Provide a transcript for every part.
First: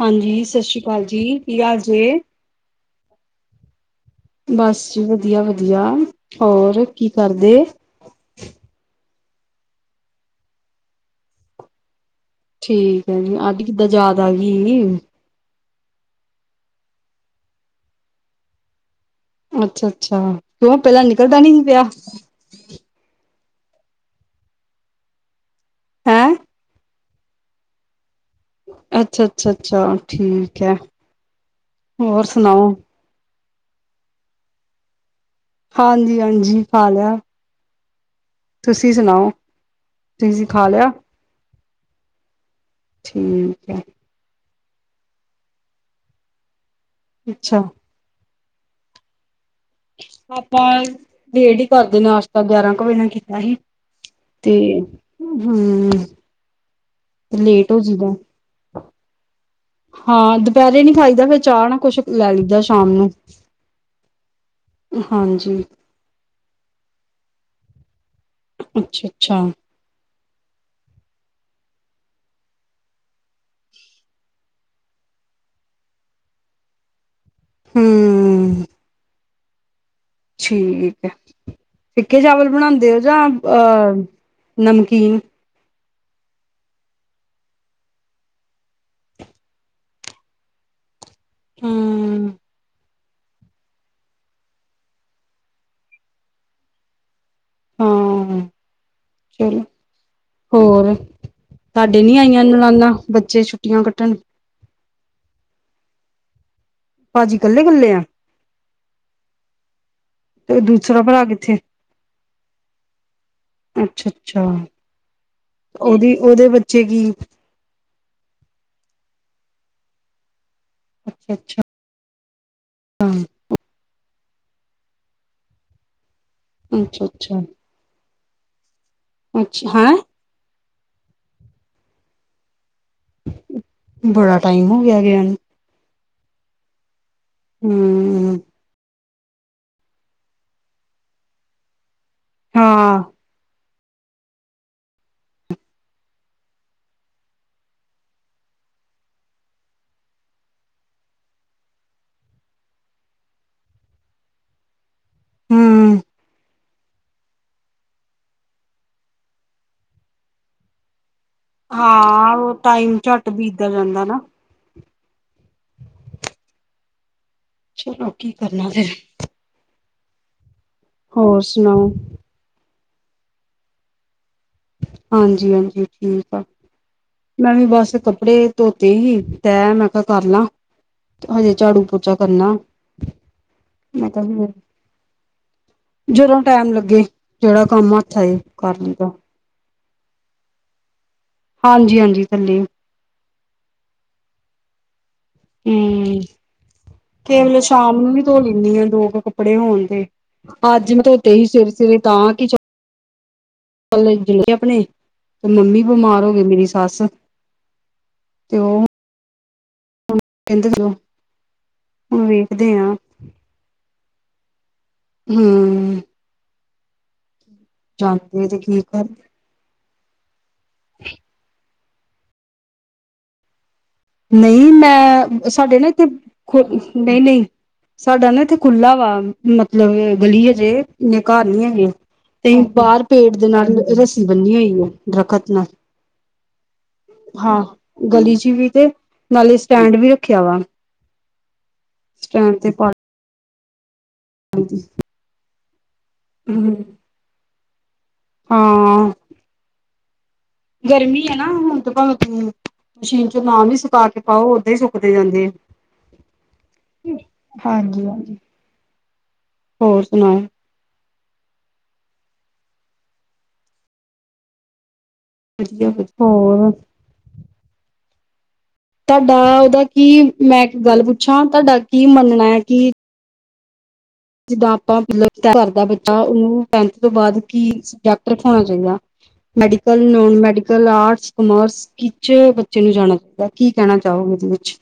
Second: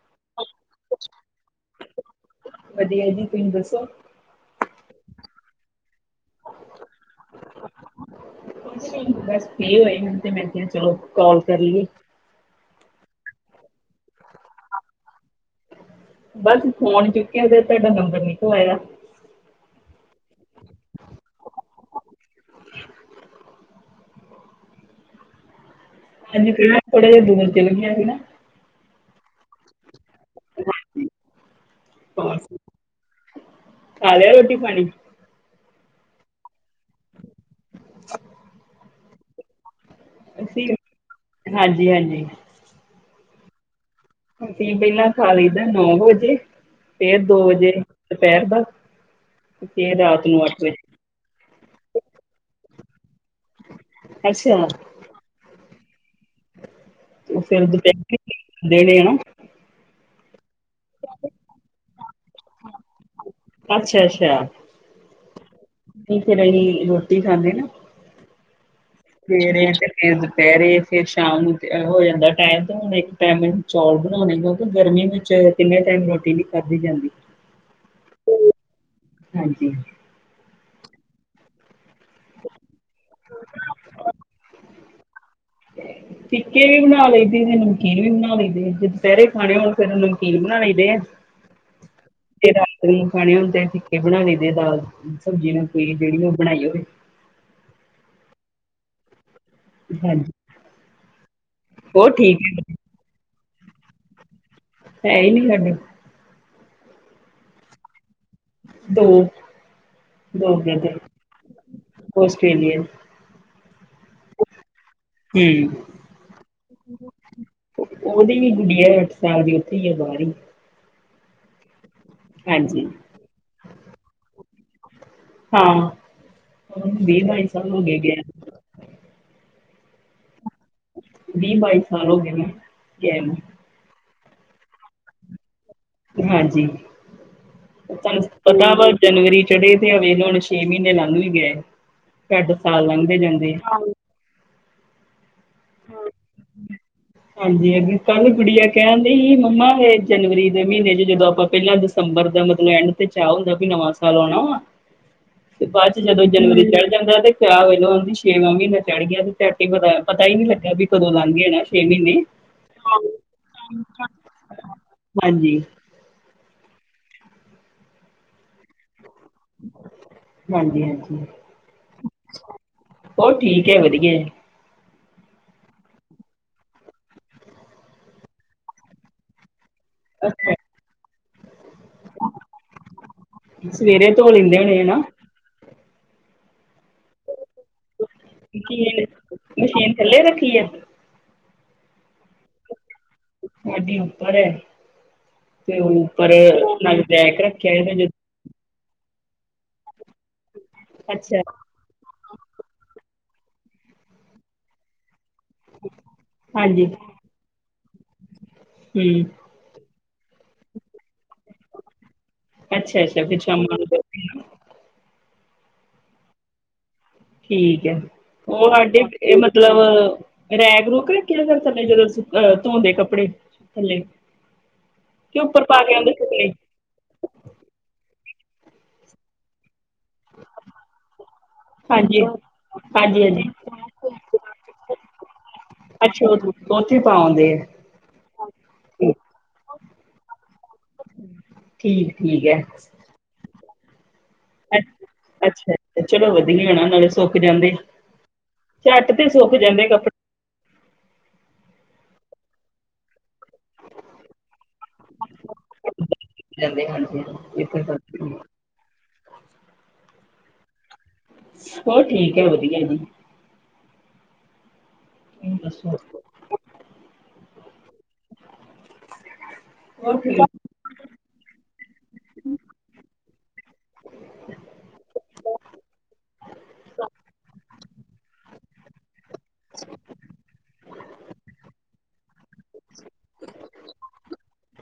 ਹਾਂਜੀ ਸਤਿ ਸ਼੍ਰੀ ਅਕਾਲ ਜੀ ਕੀ ਹਾਲ ਜੇ ਵਧੀਆ ਜੀ ਤੁਸੀਂ ਦੱਸੋ। ਬਸ ਜੀ ਵਧੀਆ ਵਧੀਆ ਹੋਰ ਕੀ ਕਰਦੇ। ਬਸ ਫੇਰ ਹੋਏ ਹੁਣ ਤੇ ਮੈਂ ਕਿਹਾ ਚਲੋ ਕਾਲ ਕਰ ਲਈਏ। ਠੀਕ ਜੀ ਅੱਜ ਕਿੱਦਾਂ ਯਾਦ ਆ ਗਈ। ਬਸ ਫੋਨ ਚੁੱਕਿਆ ਤੇ ਤੁਹਾਡਾ ਨੰਬਰ ਲਾਇਆ। ਅੱਛਾ ਅੱਛਾ ਕਿਉਂ ਪਹਿਲਾਂ ਨਿਕਲਦਾ ਨੀ ਸੀ ਵਿਹਲਾ ਹੈਂ ਹਾਂਜੀ ਪ। ਥੋੜ੍ਹਾ ਜਿਹਾ ਦੂਰ ਚੱਲਣੀਆਂ ਨੇ। ਅੱਛਾ ਅੱਛਾ ਅੱਛਾ ਠੀਕ ਐ ਹੋਰ ਸੁਣਾਓ। ਖਾ ਲਿਆ ਰੋਟੀ ਪਾਣੀ। ਹਾਂਜੀ ਹਾਂਜੀ ਖਾ ਲਿਆ। ਹਾਂਜੀ। ਤੁਸੀਂ ਸੁਣਾਓ। ਤੁਸੀਂ ਅਸੀਂ ਖਾ ਲਿਆ ਹਾਂਜੀ ਹਾਂਜੀ। ਠੀਕ ਐ। ਅਸੀਂ ਪਹਿਲਾਂ ਖਾਨੇ ਆਂ ਨੌਂ ਵਜੇ ਫੇਰ ਦੋ ਅੱਛਾ ਵਜੇ ਦੁਪਹਿਰ ਨੂੰ। ਫੇਰ ਰਾਤ ਅੱਠ ਆਪਾਂ ਵਜੇ ਵੇਟ ਹੀ ਕਰਦੇ ਆਂ ਨਾਸ਼ਤਾ ਗਿਆਰਾਂ ਕੁ ਵਜੇ। ਤੇ ਅੱਛਾ ਹਾਂ। ਤੇ ਫਿਰ ਲੇਟ ਹੋ ਜਾਂਦੇ ਦੁਪਹਿਰ ਆ। ਦਿਨੇ ਆ ਹਾਂ ਦੁਪਹਿਰੇ ਨਹੀਂ ਖਾਈਦਾ ਫਿਰ ਚਾਹ ਨਾਲ ਕੁਝ ਲੈ ਲਈਦਾ ਸ਼ਾਮ ਨੂੰ। ਅੱਛਾ ਅੱਛਾ। ਹਾਂਜੀ। ਨਹੀਂ ਫਿਰ ਅਸੀਂ ਰੋਟੀ ਖਾਨੇ ਆਂ। ਅੱਛਾ। ਅੱਛਾ ਤੇ। ਫਿਰ ਦੁਪਹਿਰੇ ਫੇਰ ਸ਼ਾਮ ਨੂੰ ਹੋ ਜਾਂਦਾ ਟਾਈਮ ਤੇ ਹੁਣ ਇੱਕ ਟਾਈਮ ਮੈਨੂੰ ਚੌਲ ਬਣਾਉਣੇ ਪੈਂਦੇ ਆ ਕਿਉਂਕਿ ਗਰਮੀ ਵਿੱਚ। ਫਿਰ ਦੁਪਹਿਰੇ ਫੇਰ ਸ਼ਾਮ ਨੂੰ ਹੋ ਜਾਂਦਾ ਟਾਈਮ ਤੇ ਹੁਣ ਇੱਕ ਟਾਈਮ ਮੈਨੂੰ ਚੌਲ ਬਣਾਉਣੇ ਪੈਂਦੇ ਆ ਕਿਉਂਕਿ ਗਰਮੀ ਵਿੱਚ ਹੂੰ। ਹਾਂਜੀ। ਠੀਕ ਆ ਫਿੱਕੇ ਚੌਲ ਬਣਾਉਂਦੇ ਓ ਜਾਂ ਨਮਕੀਨ। ਹਾਂਜੀ। ਫਿੱਕੇ ਵੀ ਬਣਾ ਲਈਦੇ ਆਂ ਤੇ ਨਮਕੀਨ ਵੀ ਬਣਾ ਲਈਦੇ ਆਂ, ਜੇ ਦੁਪਹਿਰੇ ਖਾਣੇ ਹੋਣ ਫੇਰ ਨਮਕੀਨ ਬਣਾ ਲਈਦੇ ਆਂ। ਹੂੰ। ਤੇ ਖਾਣੇ ਹੁੰਦੇ ਫਿੱਕੇ ਬਣਾ ਲਈਦੇ ਆਂ ਦਾਲ ਸਬਜ਼ੀ ਨਾਲ ਜਿਹੜੀ ਬਣੀ ਹੋਵੇ। ਹਾਂ ਚਲੋ। ਹਾਂਜੀ ਹੋਰ ਤੁਹਾਡੇ ਉਹ ਨਹੀਂ ਆਏ ਠੀਕ ਨਿਆਣੇ ਬੱਚੇ ਛੁੱਟੀਆਂ ਕੱਟਣ। ਹੈ ਹੈ ਹੀ ਨਹੀਂ ਸਾਡੇ। ਭਾਜੀ ਇਕੱਲੇ-ਇਕੱਲੇ ਆਂ। ਦੋ-ਦੋ ਤੇ ਬ੍ਰਦਰ ਦੂਸਰਾ ਭਰਾ ਕਿੱਥੇ? ਆਸਟ੍ਰੇਲੀਆ 'ਚ। ਅੱਛਾ ਅੱਛਾ ਹੂੰ ਉਹਦੇ ਬੱਚੇ ਕੀ। ਉਹਦੀ ਵੀ ਗੁੱਡੀ ਆ ਅੱਠ ਸਾਲ ਦੀ ਉੱਥੇ ਹੀ ਬਾਹਰੇ। ਅੱਛਾ-ਅੱਛਾ ਹਾਂਜੀ। ਹੂੰ। ਹਾਂ! ਅੱਛਾ ਦੇ ਦਾ ਅੱਛਾ ਗਏ ਸਭ ਨੂੰ ਦੇ ਦੇ ਆ। ਅੱਛਾ ਹੈਂ। ਵੀਹ-ਬਾਈ ਸਾਲ ਹੋ ਗਏ ਮੈਂ ਗਏ ਨੂੰ ਬੜਾ ਟਾਈਮ ਹੋ ਗਿਆ ਗਿਆਂ ਨੂੰ ਹਾਂਜੀ। ਹੂੰ ਅਦਾਵਟ [unintelligible] ਜਨਵਰੀ ਚੜ੍ਹੇ ਤੇ ਆ ਦੇਖ ਲੋ ਹੁਣ ਛੇ ਮਹੀਨੇ ਲੰਘ ਵੀ ਗਏ, ਸਾਡੇ ਸਾਲ ਹਾਂ ਲੰਘਦੇ ਜਾਂਦੇ ਆ। [inaudible] ਹਾਂਜੀ, ਅੱਗੇ ਕੱਲ ਗੁੜੀਆ ਕਹਿਣ ਡਹੀ ਸੀ, ਮੰਮਾ ਏ ਜਨਵਰੀ ਦੇ ਮਹੀਨੇ 'ਚ ਜਦੋਂ ਆਪਾਂ ਪਹਿਲਾਂ ਦ ਦਸੰਬਰ ਦਾ ਮਤਲਬ ਐਂਡ ਤੇ ਚਾਹ ਹੁੰਦਾ ਵੀ ਨਵਾਂ ਸਾਲ ਆਉਣਾ ਵਾ ਤੇ ਬਾਦ ਹੂੰ 'ਚ ਜਦੋਂ ਜਨਵਰੀ ਚੜ ਜਾਂਦਾ ਤੇ ਪਹ ਵੇਲਦੀ ਛੇਵਾਂ ਮਹੀਨਾ ਚੜ੍ਹ ਗਿਆ ਤੇਟ ਹੀ ਪਤਾ-ਪਤਾ ਹੀ ਨੀ ਲੱਗਾ ਵੀ ਕਦੋਂ ਲਘੰ ਜਾਣੇ ਆ ਛੇ ਮਹੀਨੇ, ਹਾਂ ਉਹ ਟਾਈਮ ਝੱਟ ਬੀਤਦਾ ਜਾਂਦਾ ਨਾ ਹਾਂਜੀ। ਚਲੋ ਕੀ ਕਰਨਾ ਫਿਰ। ਹਾਂਜੀ-ਹਾਂਜੀ! ਹੋਰ ਸੁਣਾਓ ਹੋਰ ਠੀਕ ਹੈ, ਵਧੀਆ। ਹਾਂਜੀ-ਹਾਂਜੀ ਠੀਕ ਆ, ਮੈਂ ਵੀ ਬਸ ਕੱਪੜੇ ਧੋਤੇ ਸੀ। ਤੇੈ, ਮੈਂ ਕਿਹਾ ਕਰ ਲਾਂ ਅੱਛਾ ਹਜੇ ਝਾੜੂ, ਪੋਚਾ ਕਰਨਾ। ਮੈਂ ਸਵੇਰੇ ਧੋ ਕਿਹਾ ਲੈਂਦੇ ਹੋਣੇ ਨਾ। ਜਦੋਂ ਟੈਮ ਲੱਗੇ, ਜੇੜਾ ਕੰਮ ਹੱਥ ਆਜੇ ਕਰ ਕੀ ਲਈਦਾ। ਮਸ਼ੀਨ ਥੱਲੇ ਰੱਖੀ ਆ? ਹਾਂਜੀ-ਹਾਂਜੀ ਥੱਲੇ ਹੀ। ਸਾਡੀ ਉੱਪਰ ਹੈਗੀ, ਤੇ ਓ ਉੱਪਰ ਲਗਦਾ ਕੇਵਲ ਸ਼ਾਮ ਨੂੰ ਨੀ। ਧੋ ਲੈਣੀ ਹਾਂ ਦੋ ਕੁ ਕੱਪੜੇ ਹੋਣ ਤੇ ਅੱਜ ਮੈਂ ਧੋਤੇ ਅੱਛਾ ਸੀ ਸਵੇਰੇ-ਸਵੇਰੇ ਤਾਂ ਕਿ ਕੱਲੇ ਜੀਅ ਨੇ ਆਪਣੇ, ਤੇ ਮੰਮੀ ਬਿਮਾਰ ਹੋ ਗਏ ਮੇਰੀ ਹਾਂਜੀ ਸੱਸ। ਤੇ ਓ ਹੂੰ! ਕਹਿੰਦੀ ਸੀ ਓ, ਉਈ। ਅੱਛਾ-ਅੱਛਾ ਵਿੱਚ ਕੰਮ-ਕੁੰਮ ਕਰਦੇ। ਹੂੰ। ਠੀਕ ਹੈ, ਜਾਂਦੇ ਤੇ ਓ ਕੀ ਸਾਡੇ ਕਰ ਵੀ ਏ ਮਲ ਮਤਲਬ ਰੈਕ-ਰੁਕ ਰੱਖੇ ਆ ਫੇਰ ਥੱਲੇ ਜਦੋਂ ਅਹ ਧੋਂਦੇ ਕੱਪੜੇ ਥੱਲੇ। ਨਈ ਕਿ ਮੈਂ ਉੱਪਰ ਸਾਡੇ ਪਾ ਨਾ ਕੇ ਇੱਥੇ ਆਉਂਦੇ ਸੁਕਣੇ ਨਈ-ਨਈ! ਸਾਡਾ ਨਾ ਇੱਥੇ ਖੁੱਲਾ ਵਾ ਮਤਲਬ ਗਲੀ ਹਜੇ ਇੰਨੇ ਘਰ ਨੀ ਹੈਗੇ। ਹਾਂਜੀ ਤੇ ਬਾਰ ਹਾਂਜੀ ਪੇੜ ਹਾਂਜੀ ਦੇ ਨਾਲ ਰੱਸੀ ਬੰਨੀ ਹੋਈ ਹੈ ਦਰੱਖਤ ਨਾਲ। ਅੱਛਾ ਉਹ- ਉੱਥੇ ਪਾਉਂਦੇ ਹਾਂ, ਆ ਗਲੀ 'ਚ ਵੀ ਤੇ ਨਾਲੇ ਸਟੈਂਡ ਵੀ ਰੱਖਿਆ ਵਾ। ਠੀਕ-ਠੀਕ ਸਟੈਂਡ ਆ। ਤੇ ਪਾ ਅੱਛਾ- ਅੱਛਾ ਚਲੋ ਵਧੀਆ ਹੂੰ ਨਾ ਨਾਲੇ ਸੁੱਕ ਜਾਂਦੇ। ਹਾਂ ਝੱਟ ਤੇ ਸੁੱਕ ਜਾਂਦੇ। ਕੱਪੜੇ ਗਰਮੀ ਆ ਨਾ ਹੁਣ ਤਾਂ ਭਾਵੇਂ ਮਸ਼ੀਨ 'ਚ ਨਾ ਵੀ। ਸੁਕਾ ਕੇ ਪਾਓ ਉਦਾਂ ਹੀ ਸੁੱਕਦੇ ਜਾਂਦੇ ਆ। ਸੁੱਕ ਜਾਂਦੇ ਹਾਂਜੀ-ਹਾਂਜੀ ਇਸੇ ਹਾਂਜੀ ਕਰਕੇ ਹੀ। ਹਾਂਜੀ ਹੋਰ ਸੁਣਾਓ? ਹੋਰ ਠੀਕ ਹੈ, ਵਧੀਆ ਜੀ। ਤੁਸੀਂ ਵਧੀਆ ਦੱਸੋ ਵਧੀਆ, ਹੋਰ? ਤੁਹਾਡਾ ਉਹਦਾ ਹੋਰ ਕੀ, ਠੀਕ। ਮੈਂ ਇੱਕ ਗੱਲ ਪੁੱਛਾਂ, ਤੁਹਾਡਾ ਕੀ ਮੰਨਣਾ ਹੈ ਕਿ ਜਿੱਦਾਂ ਆਪਣਾ ਬੱਚਾ ਟਨਥ ਕਰਦਾ ਬੱਚਾ, ਉਸ ਤੋਂ ਬਾਅਦ ਉਸਨੂੰ, ਕਿਹੜਾ ਸਬਜੈਕਟ ਰੱਖੳਣਾ ਚਾਹੀਦਾ? Medical, non medical, arts, commerce? ਕਿੱਚ ਬੱਚੇ ਨੂੰ ਜਾਣਾ ਚਾਹੀਦਾ, ਕੀ ਕਹਿਣਾ ਚਾਹੋਗੇ ਏਹਦੇ ਵਿੱਚ?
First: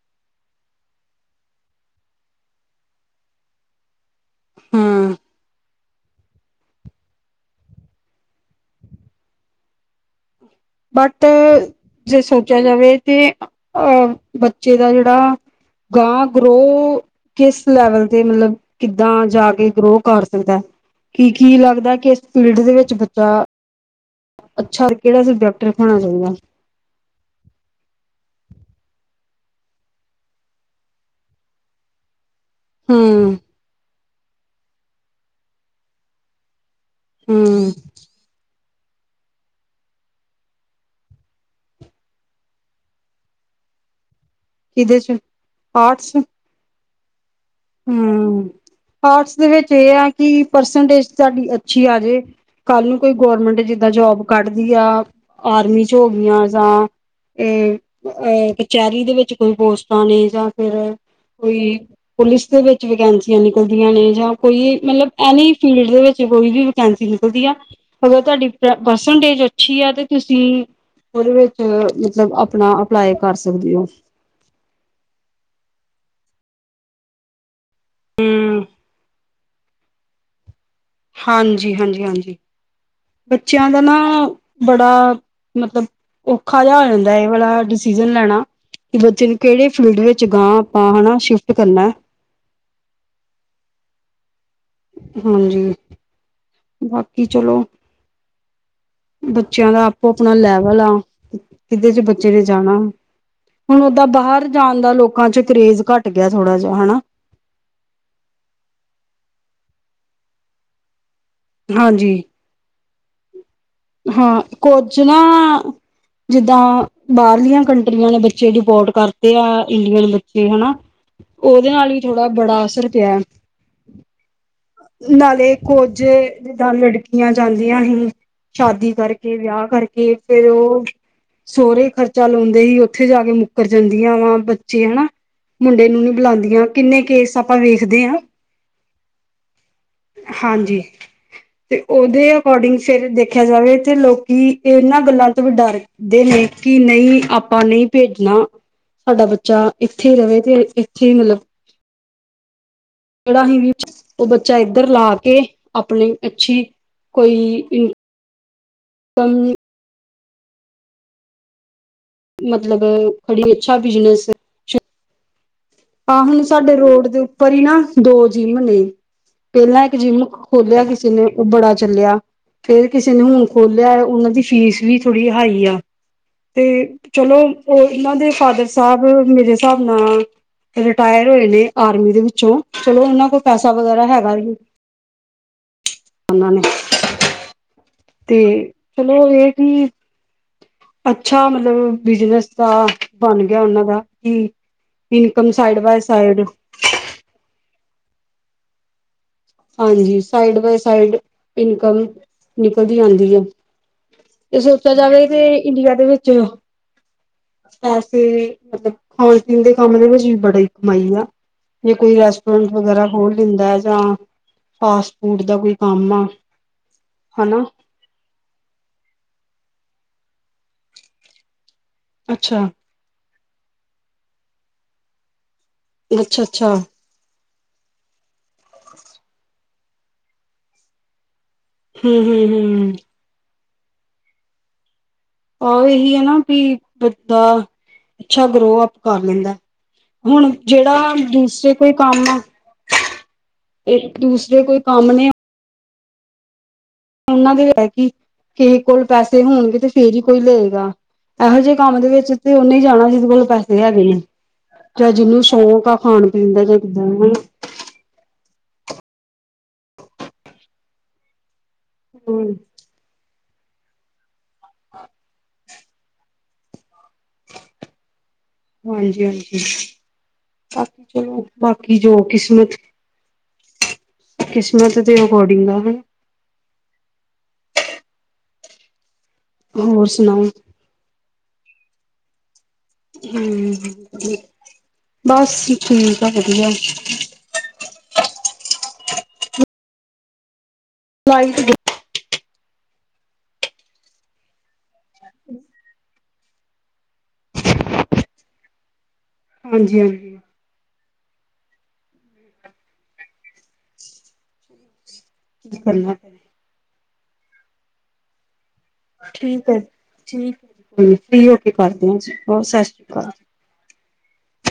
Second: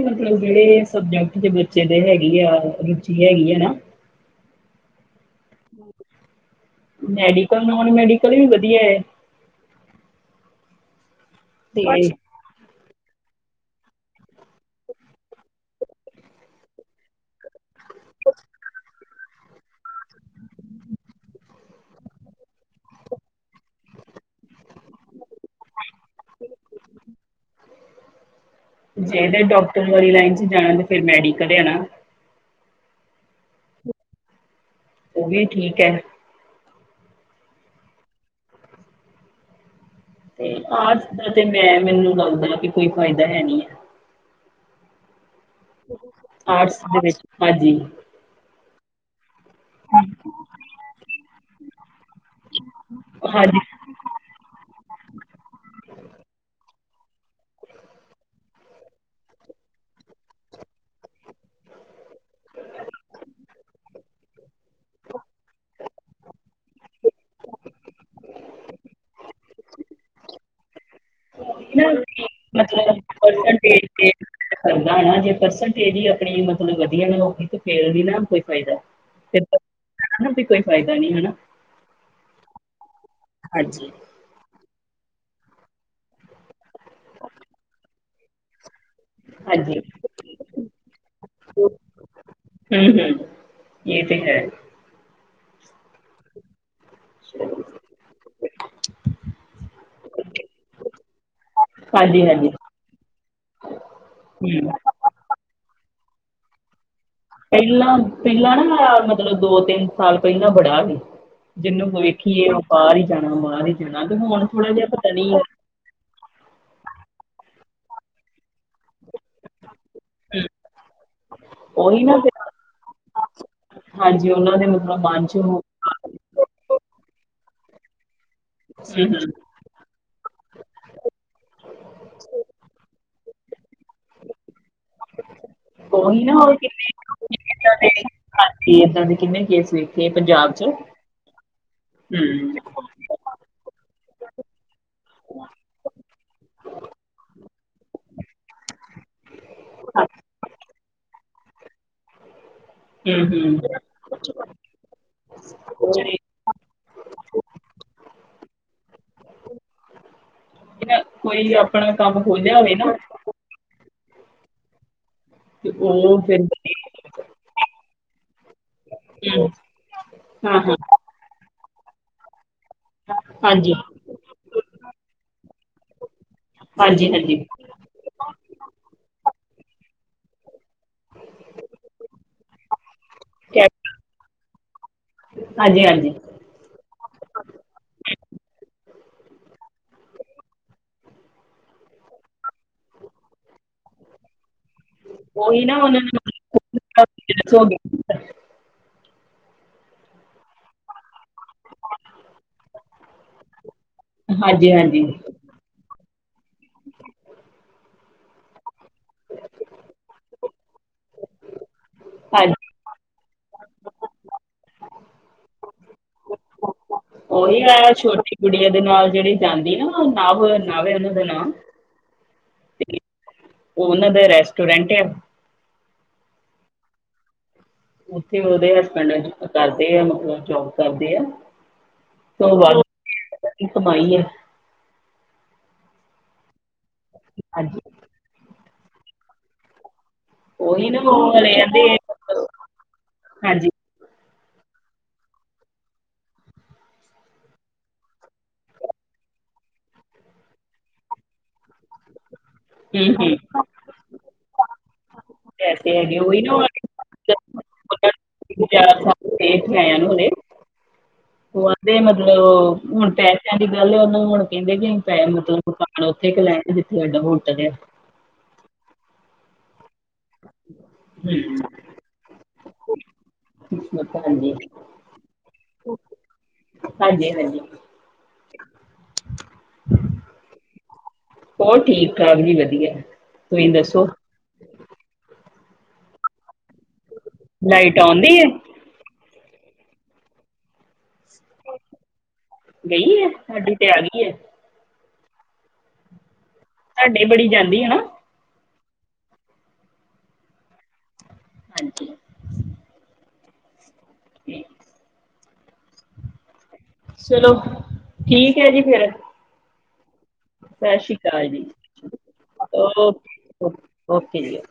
ਮਤਲਬ, ਜਿਹੜੇ ਸਬਜੈਕਟ 'ਚ ਬੱਚੇ ਦੇ ਹੈਗੇ ਆ, ਰੁਚੀ ਹੈਗੀ ਆ ਨਾ ਹਾਂ। ਹਮ। ਮੈਡੀਕਲ, ਨੋਨ ਮੈਡੀਕਲ ਵੀ ਵਧੀਆ ਹੈ। ਬਟ, ਤੇ ਜੇ ਸੋਚਿਆ ਜਾਵੇ ਤੇ ਅਹ ਬੱਚੇ ਦਾ ਜਿਹੜਾ, ਗਾਂ ਗਰੋਹ ਕਿਸ ਲੈਵਲ ਤੇ ਮਤਲਬ, ਕਿੱਦਾਂ ਜਾ ਕੇ ਗਰੋ ਕਰ ਸਕਦਾ, ਕਿ ਕੀ ਲੱਗਦਾ ਕਿ, ਇਸ ਫੀਲਡ ਦੇ ਵਿੱਚ ਬੱਚਾ ਅੱਛਾ, ਕਿਹੜਾ ਸਬਜੈਕਟ ਰੱਖਾਉਣਾ ਚਾਹੀਦਾ? ਜੇ ਡਾਕਟਰ ਵਾਲੀ ਲਾਈਨ 'ਚ ਜਾਣਾ, ਤੇ ਫਿਰ ਮੈਡੀਕਲ ਆਣਾ। ਹਾਂ। ਉਹ ਵੀ ਠੀਕ ਹੈ। ਹਮ। ਤੇ ਆਰਟਸ ਦਾ ਤੇ ਮੈਂ ਮੈਨੂੰ ਲਗਦਾ, ਕਿ ਕੋਈ ਫਾਇਦਾ ਹੈ ਨੀ ਹੈ। ਕਿਹਦੇ 'ਚ, ਆਰਟਸ? ਆਰਟਸ ਦੇ ਵਿੱਚ, ਹਾਂਜੀ। ਹਮ, ਆਰਟਸ ਦੇ ਵਿੱਚ ਇਹ ਆ ਕਿ, ਪਰਸੈਂਟੇਜ ਤੁਹਾਡੀ ਅੱਛੀ ਆ ਜਾੇ ਕੱਲ੍ਹ ਨੂੰ, ਕੋਈ ਹਾਂਜੀ ਗੌਰਮੈਂਟ ਜਿੱਦਾਂ ਜੋਬ ਕੱਢਦੀ ਆ, ਆਰਮੀ 'ਚ ਹੋ ਗਈਆਂ ਜਾਂ 'ਅ 'ਅ ਕਚਹਿਰੀ ਦੇ ਵਿੱਚ ਕੋਈ ਪੋਸਟਾਂ ਨੇ, ਜਾਂ ਫਿਰ ਕੋਈ ਪੁਲਿਸ ਦੇ ਵਿੱਚ ਵੈਕੈਂਸੀਆਂ ਨਿਕਲਦੀਆਂ ਨੇ, ਜਾਂ ਕੋਈ ਮਤਲਬ, ਐਨੀ ਫੀਲਡ ਦੇ ਵਿੱਚ ਕੋਈ ਵੀ ਵੈਕੈਂਸੀ ਨਿਕਲਦੀ ਆ, ਅਗਰ ਤੁਹਾਡੀ ਪਰਸਟੇਜ ਅੱਛੀ ਆ, ਤੇ ਤੁਸੀਂ ਉਹਦੇ ਵਿੱਚ, ਉਹੀ ਨਾ ਮਤਲਬ ਆਪਣਾ ਅਪਲਾਈ ਕਰ ਸਕਦੇ ਹੋ। ਇਦਾ ਨਾ, ਜੇ ਪਰਸੈਂਟੇਜ ਹੀ ਆਪਣੀ ਮਤਲਬ ਵਧੀਆ ਨਾ ਹੋ ਫੇਰ ਨੀ ਨਾ ਕੋਈ ਹੂੰ ਫਾਇਦਾ, ਫੇਰ ਤਾਂ ਕੋਈ ਫਾਇਦਾ ਨੀ। ਹਾਂਜੀ, ਹਾਂਜੀ ਹਾਂਜੀ, ਬੱਚਿਆਂ ਦਾ ਹਾਂਜੀ ਨਾ ਬੜਾ ਮਤਲਬ, ਔਖਾ ਜਿਹਾ ਹੋ ਜਾਂਦਾ ਇਹ ਵਾਲਾ ਡਿਸੀਜ਼ਨ ਲੈਣਾ। ਕਿ ਬੱਚੇ ਨੂੰ, ਕਿਹੜੇ ਹਾਂਜੀ ਫੀਲਡ ਵਿੱਚ ਗਾਂ ਆਪਾਂ ਹਨਾ, ਸ਼ਿਫਟ ਕਰਨਾ। ਹਮ ਹਮ, ਇਹ ਤੇ ਹੈ। ਹਾਂਜੀ, ਬਾਕੀ ਚਲੋ ਬੱਚਿਆਂ ਦਾ ਆਪੋ ਆਪਣਾ ਲੈਵਲ ਆ, ਕਿਧੇ'ਚ ਹਾਂਜੀ ਬੱਚੇ ਨੇ ਹਾਂਜੀ ਜਾਣਾ। ਹੁਣ ਓਦਾਂ ਬਾਹਰ ਹੂੰ ਜਾਣ ਦਾ, ਲੋਕਾਂ 'ਚ ਕਰੇਜ਼ ਘੱਟ ਗਿਆ ਥੋੜਾ ਜਿਹਾ, ਹਨਾ। ਪਹਿਲਾਂ, ਪਹਿਲਾਂ ਨਾ ਮਤਲਬ, ਦੋ ਤਿੰਨ ਸਾਲ ਪਹਿਲਾਂ ਬੜਾ ਸੀ। ਜਿਹਨੂੰ ਹਾਂਜੀ ਵੇਖੀਏ ਉਹ ਬਾਹਰ ਹੀ ਜਾਣਾ, ਬਾਹਰ ਹੀ ਜਾਣਾ, ਤੇ ਹਾਂ ਹੁਣ ਥੋੜਾ ਜਿਹਾ ਕੁੱਝ ਪਤਾ ਨਾ ਨੀ ਜਿੱਦਾਂ, ਬਾਹਰਲੀਆਂ ਕੰਟਰੀਆਂ ਨੇ ਬੱਚੇ ਡਪੋਰਟ ਕਰਤੇ ਆ, ਇੰਡੀਆ ਦੇ ਬੱਚੇ, ਹਨਾ। ਉਹਦੇ ਨਾਲ ਵੀ ਉਹੀ ਨਾ ਫਿਰ ਥੋੜ੍ਹਾ-ਬੜਾ ਅਸਰ ਪਿਆ, ਹਾਂਜੀ ਉਹਨਾਂ ਦੇ ਮਤਲਬ ਮਨ ਚ ਉਹ ਨਾਲੇ ਹੂੰ ਕੋਜੇ ਜਿੱਦਾਂ ਲੜਕੀਆਂ ਜਾਂਦੀਆਂ ਸੀ, ਸ਼ਾਦੀ ਹੂੰ ਕਰਕੇ, ਵਿਆਹ ਕਰਕੇ, ਫੇਰ ਉਹ ਸੋਹੁਰੇ ਖਰਚਾ ਲਾਉਂਦੇ ਹੀ, ਉੱਥੇ ਜਾ ਕੇ ਮੁੱਕਰ ਜਾਂਦੀਆਂ ਵਾ ਬੱਚੇ, ਹਨਾ। ਮੁੰਡੇ ਨੂੰ ਨਹੀਂ ਉਹੀ ਨਾ ਹੋਰ ਬੁਲਾਉਂਦੀਆਂ, ਕਿੰਨੇ ਕੇਸ ਆਪਾਂ ਏਦਾਂ ਦੇ ਵੇਖਦੇ ਹਾਂ। ਏ ਪੰਜਾਬ 'ਚ। ਹਾਂਜੀ ਤੇ ਓਦੇ ਹੂੰ ਅਕੋਰਡਿੰਗ ਫੇਰ ਦੇਖਿਆ ਜਾਵੇ ਤੇ ਲੋਕੀ ਏਨਾਂ ਗੱਲਾਂ ਤੋਂ ਵੀ ਡਰ ਦੇ ਨੇ ਕਿ ਨਈਂ ਆਪਾਂ ਨਈਂ ਪੇਜਣਾ। ਸਾਡਾ ਬੱਚਾ ਇੱਥੇ ਹੀ ਰਹੇ ਤੇ ਇੱਥੇ ਹੀ ਮਤਲਬ ਹੂੰ ਜੇੜਾ ਹੀ ਵੀ ਹੂੰ ਓ ਬੱਚਾ ਏਦਰ ਲਾ ਕੇ, ਆਪਣੀ ਕੋਈ ਅੱਛੀ ਕੋਈ [inaudible] [unintelligible] ਕਿੰਨੇ ਕੋਈ ਆਪ ਅਪਣਾ ਕੱਮ ਖੁਦ ਮਤਲਬ ਬੜੀ ਅੱਛਾ ਬਿਜਨਸ ਏ। ਤੇ ਉਹ ਫਿਰ ਆਹੀਂ ਹਸਾਡੇ ਹੂੰ ਰੋਡ ਦੇ ਉੱਪਰ ਹੀ ਨਾ ਦੋ ਜਿੰਮ ਨੇ, ਪਹਿਲਾਂ ਇੱਕ ਜਿੰਮ ਹਾਂ ਹਾਂ ਖੋਲਿਆ ਕਿਸੇ ਨੇ ਓ ਬੜਾ ਚੱਲਿਆ। ਤੇ ਕਿਸੇ ਨੇ ਹੁਣ ਹਾਂਜੀ ਖੋਲਿਆ ਓਨਾਂ ਦੀ ਫੀਸ ਵੀ ਥੋੜੀ ਹਾਈ ਆ। ਤੇ ਹਾਂਜੀ ਹਾਂਜੀ ਚਲੋ, ਓ ਏਨਾਂ ਦੇ ਫਾਦਰ ਸਾਬ, ਮੇਰੇ ਹਿਸਾਬ ਨਾਲ ਰਿਟਾਯਰ ਹੋਏ ਨੇ ਆਰਮੀ ਦੇ ਵਿੱਚੋਂ ਚਲੋ, ਓਨਾਂ ਕੋਲ ਪੈਸਾ ਵਗੈਰਾ ਹੈਗਾ ਈ। ਹੰਜੀ-ਹੰਜੀ। ਓਨਾਂ ਨੇ ਤੇ ਚਲੋ, ਏ ਕਿ ਅੱਛਾ ਮਤਲਬ ਬਿਜਨਸ ਦਾ ਬਣ ਗਯਾ ਓਨਾਂ ਦਾ, ਕਿ ਇਨਕਮ ਓਹੀ ਨਾਂ side by side [unintelligible] ਹੰਜੀ, side by side income ਨਿਕਲਦੀ ਰੈਂਦੀ ਏ, ਜੇ ਹਾਂਜੀ ਹਾਂਜੀ ਸੋਚਿਆ ਹਾਂਜੀ ਜਾਵੇ ਤੇ ਇੰਡੀਆ ਦੇ ਵਿੱਚ ਪੈਸੇ ਮਤਲਬ ਖਾਣ-ਪੀਣ ਦੇ ਕੰਮ ਦੇ ਵਿੱਚ ਵੀ ਬੜੀ ਕਮਾਈ ਆ। ਜੇ ਕੋਈ ਰੈਸਟੋਰੈਂਟ ਵਗੈਰਾ ਖੋਲ ਲੈਂਦਾ ਜਾਂ ਫਾਸਟ ਫੂਡ ਦਾ ਕੋਈ ਕੰਮ ਆ। ਓਹੀ ਹਨਾ ਹੈ ਛੋਟੀ ਕਗੂੜੀਆਂ ਦੇ ਨਾਲ ਜੇੜੀ ਜਾਂਦੀ ਨਾ ਨਵ ਨਾਵੇ ਓਨਾਂ ਦਾ ਨਾਂ। ਅੱਛਾ। ਓ ਓਨਾਂ ਦਾ ਰੈਸਟੋਰੈਂਟ ਆ। ਅੱਛਾ-ਅੱਛਾ। ਓਥੇ ਓਦੇ ਹਸਬੈਂਡ ਕਰਦੇ ਆ ਮਤਲਬ ਜੋਬ ਕਰਦੇ ਆ। ਹੁੰ, ਹੁੰ, ਹੁੰ। ਕੀ ਕਮਾਈ ਯੇ। ਓ ਓਹੀ ਆਨਾ ਵੀ ਬੰਦਾ ਹਾਂਜੀ ਅੱਛਾ ਗਰੋਅਪ ਕਰ ਲੈਂਦਾ। ਹੁਣ ਉਹੀ ਜੇੜਾ ਨਾ ਉਹ ਦੂਸਰੇ ਰਹਿੰਦੇ ਕੋਈ ਕੰਮ ਆ ਹਾਂਜੀ ਏ ਦੂਸਰੇ ਕੋਈ ਕੰਮ ਨੇ ਉਨਾਂ ਦੇ ਹੈ ਕੀ? ਕਿਹੇ ਕੋਲ ਪੈਸੇ ਹੋਣਗੇ ਤੇ ਫੇਰ ਈ ਕੋਈ ਲਏਗਾ, ਏਹੋ ਜੇ ਕੰਮ ਦੇ ਵਿੱਚ ਤੇ ਓਨੇ ਜਾਣਾ ਹੂੰ ਜਿਹਦੇ ਕੋਲ ਹੂੰ ਪੈਸੇ ਹੈਗੇ ਨੇ ਜਾਂ ਜਿਹਨੂੰ ਸ਼ੌਂਕ ਆ ਪੈਸੇ ਹੈਗੇ ਉਹੀ ਖਾਣ-ਪੀਣ ਦਾ ਜਾਂ [unintelligible] ਤਿੰਨ-ਚਾਰ ਸਾਲ ਇਥੇ ਆਯਾ ਨੂੰ ਹੇਗੇ, ਓ ਆਖਦੇ ਮਤਲਬ ਹੁਣ ਪੈਸਿਆਂ ਦੀ ਗੱਲ, ਓਨੂੰ ਹੁਣ ਕੈਂਦੇ ਵੀ ਪੈਹੇ ਮਤਲਬ [unintelligible] ਹ ਓਥੇ ਕ ਲੈਣਾ ਜਿੱਥੇ ਤਾਡਾ ਹੋਟਲ ਆ। ਹਾਂਜੀ-ਹਾਂਜੀ, ਬਾਕੀ ਚਲੋ ਹੂੰ ਬਾਕੀ ਜੋ ਕਿਸਮਤ। ਹਾਂਜੀ ਕਿਸਮਤ ਦੇ ਅਕੋਰਡਿੰਗ ਆਤੇ। ਹਾਂਜੀ-ਹਾਂਜੀ। ਹੋਰ ਸੁਣਾਓ। ਹੋਰ ਠੀਕ-ਠਾਕ ਜੀ ਵਧੀਆ। ਤੁਸੀਂ ਦੱਸੋ ਹੂੰ ਬਸ ਠੀਕ ਆ ਵਧੀਆ। ਲਾਈਟ ਆਉਂਦੀ ਏ। ਲਾਈਟ ਗਈ ਐ, ਸਾਡੀ ਤੇ ਆ ਗਈ ਐ। ਸਾਡੇ ਬੜੀ ਜਾਂਦੀ ਹੈਨਾ। ਹਾਂਜੀ-ਹਾਂਜੀ। ਹਾਂਜੀ। ਤੇ ਕੀ ਕਰਨਾ ਸਲੋ ਠੀਕ ਏ ਜੀ ਫੇਰ। ਠੀਕ ਏ, ਠੀਕ ਹ ਫ੍ਹੀ ਅਕਾਲ ਹੋ ਜੀ ਕੇ ਕਰਦੇ ਆ ਜੀ ਹੋਰ ਸਾ ਸ੍ਰੀ ਕਾਲ। ਓ ਓਕੇ ਜੀ ਅ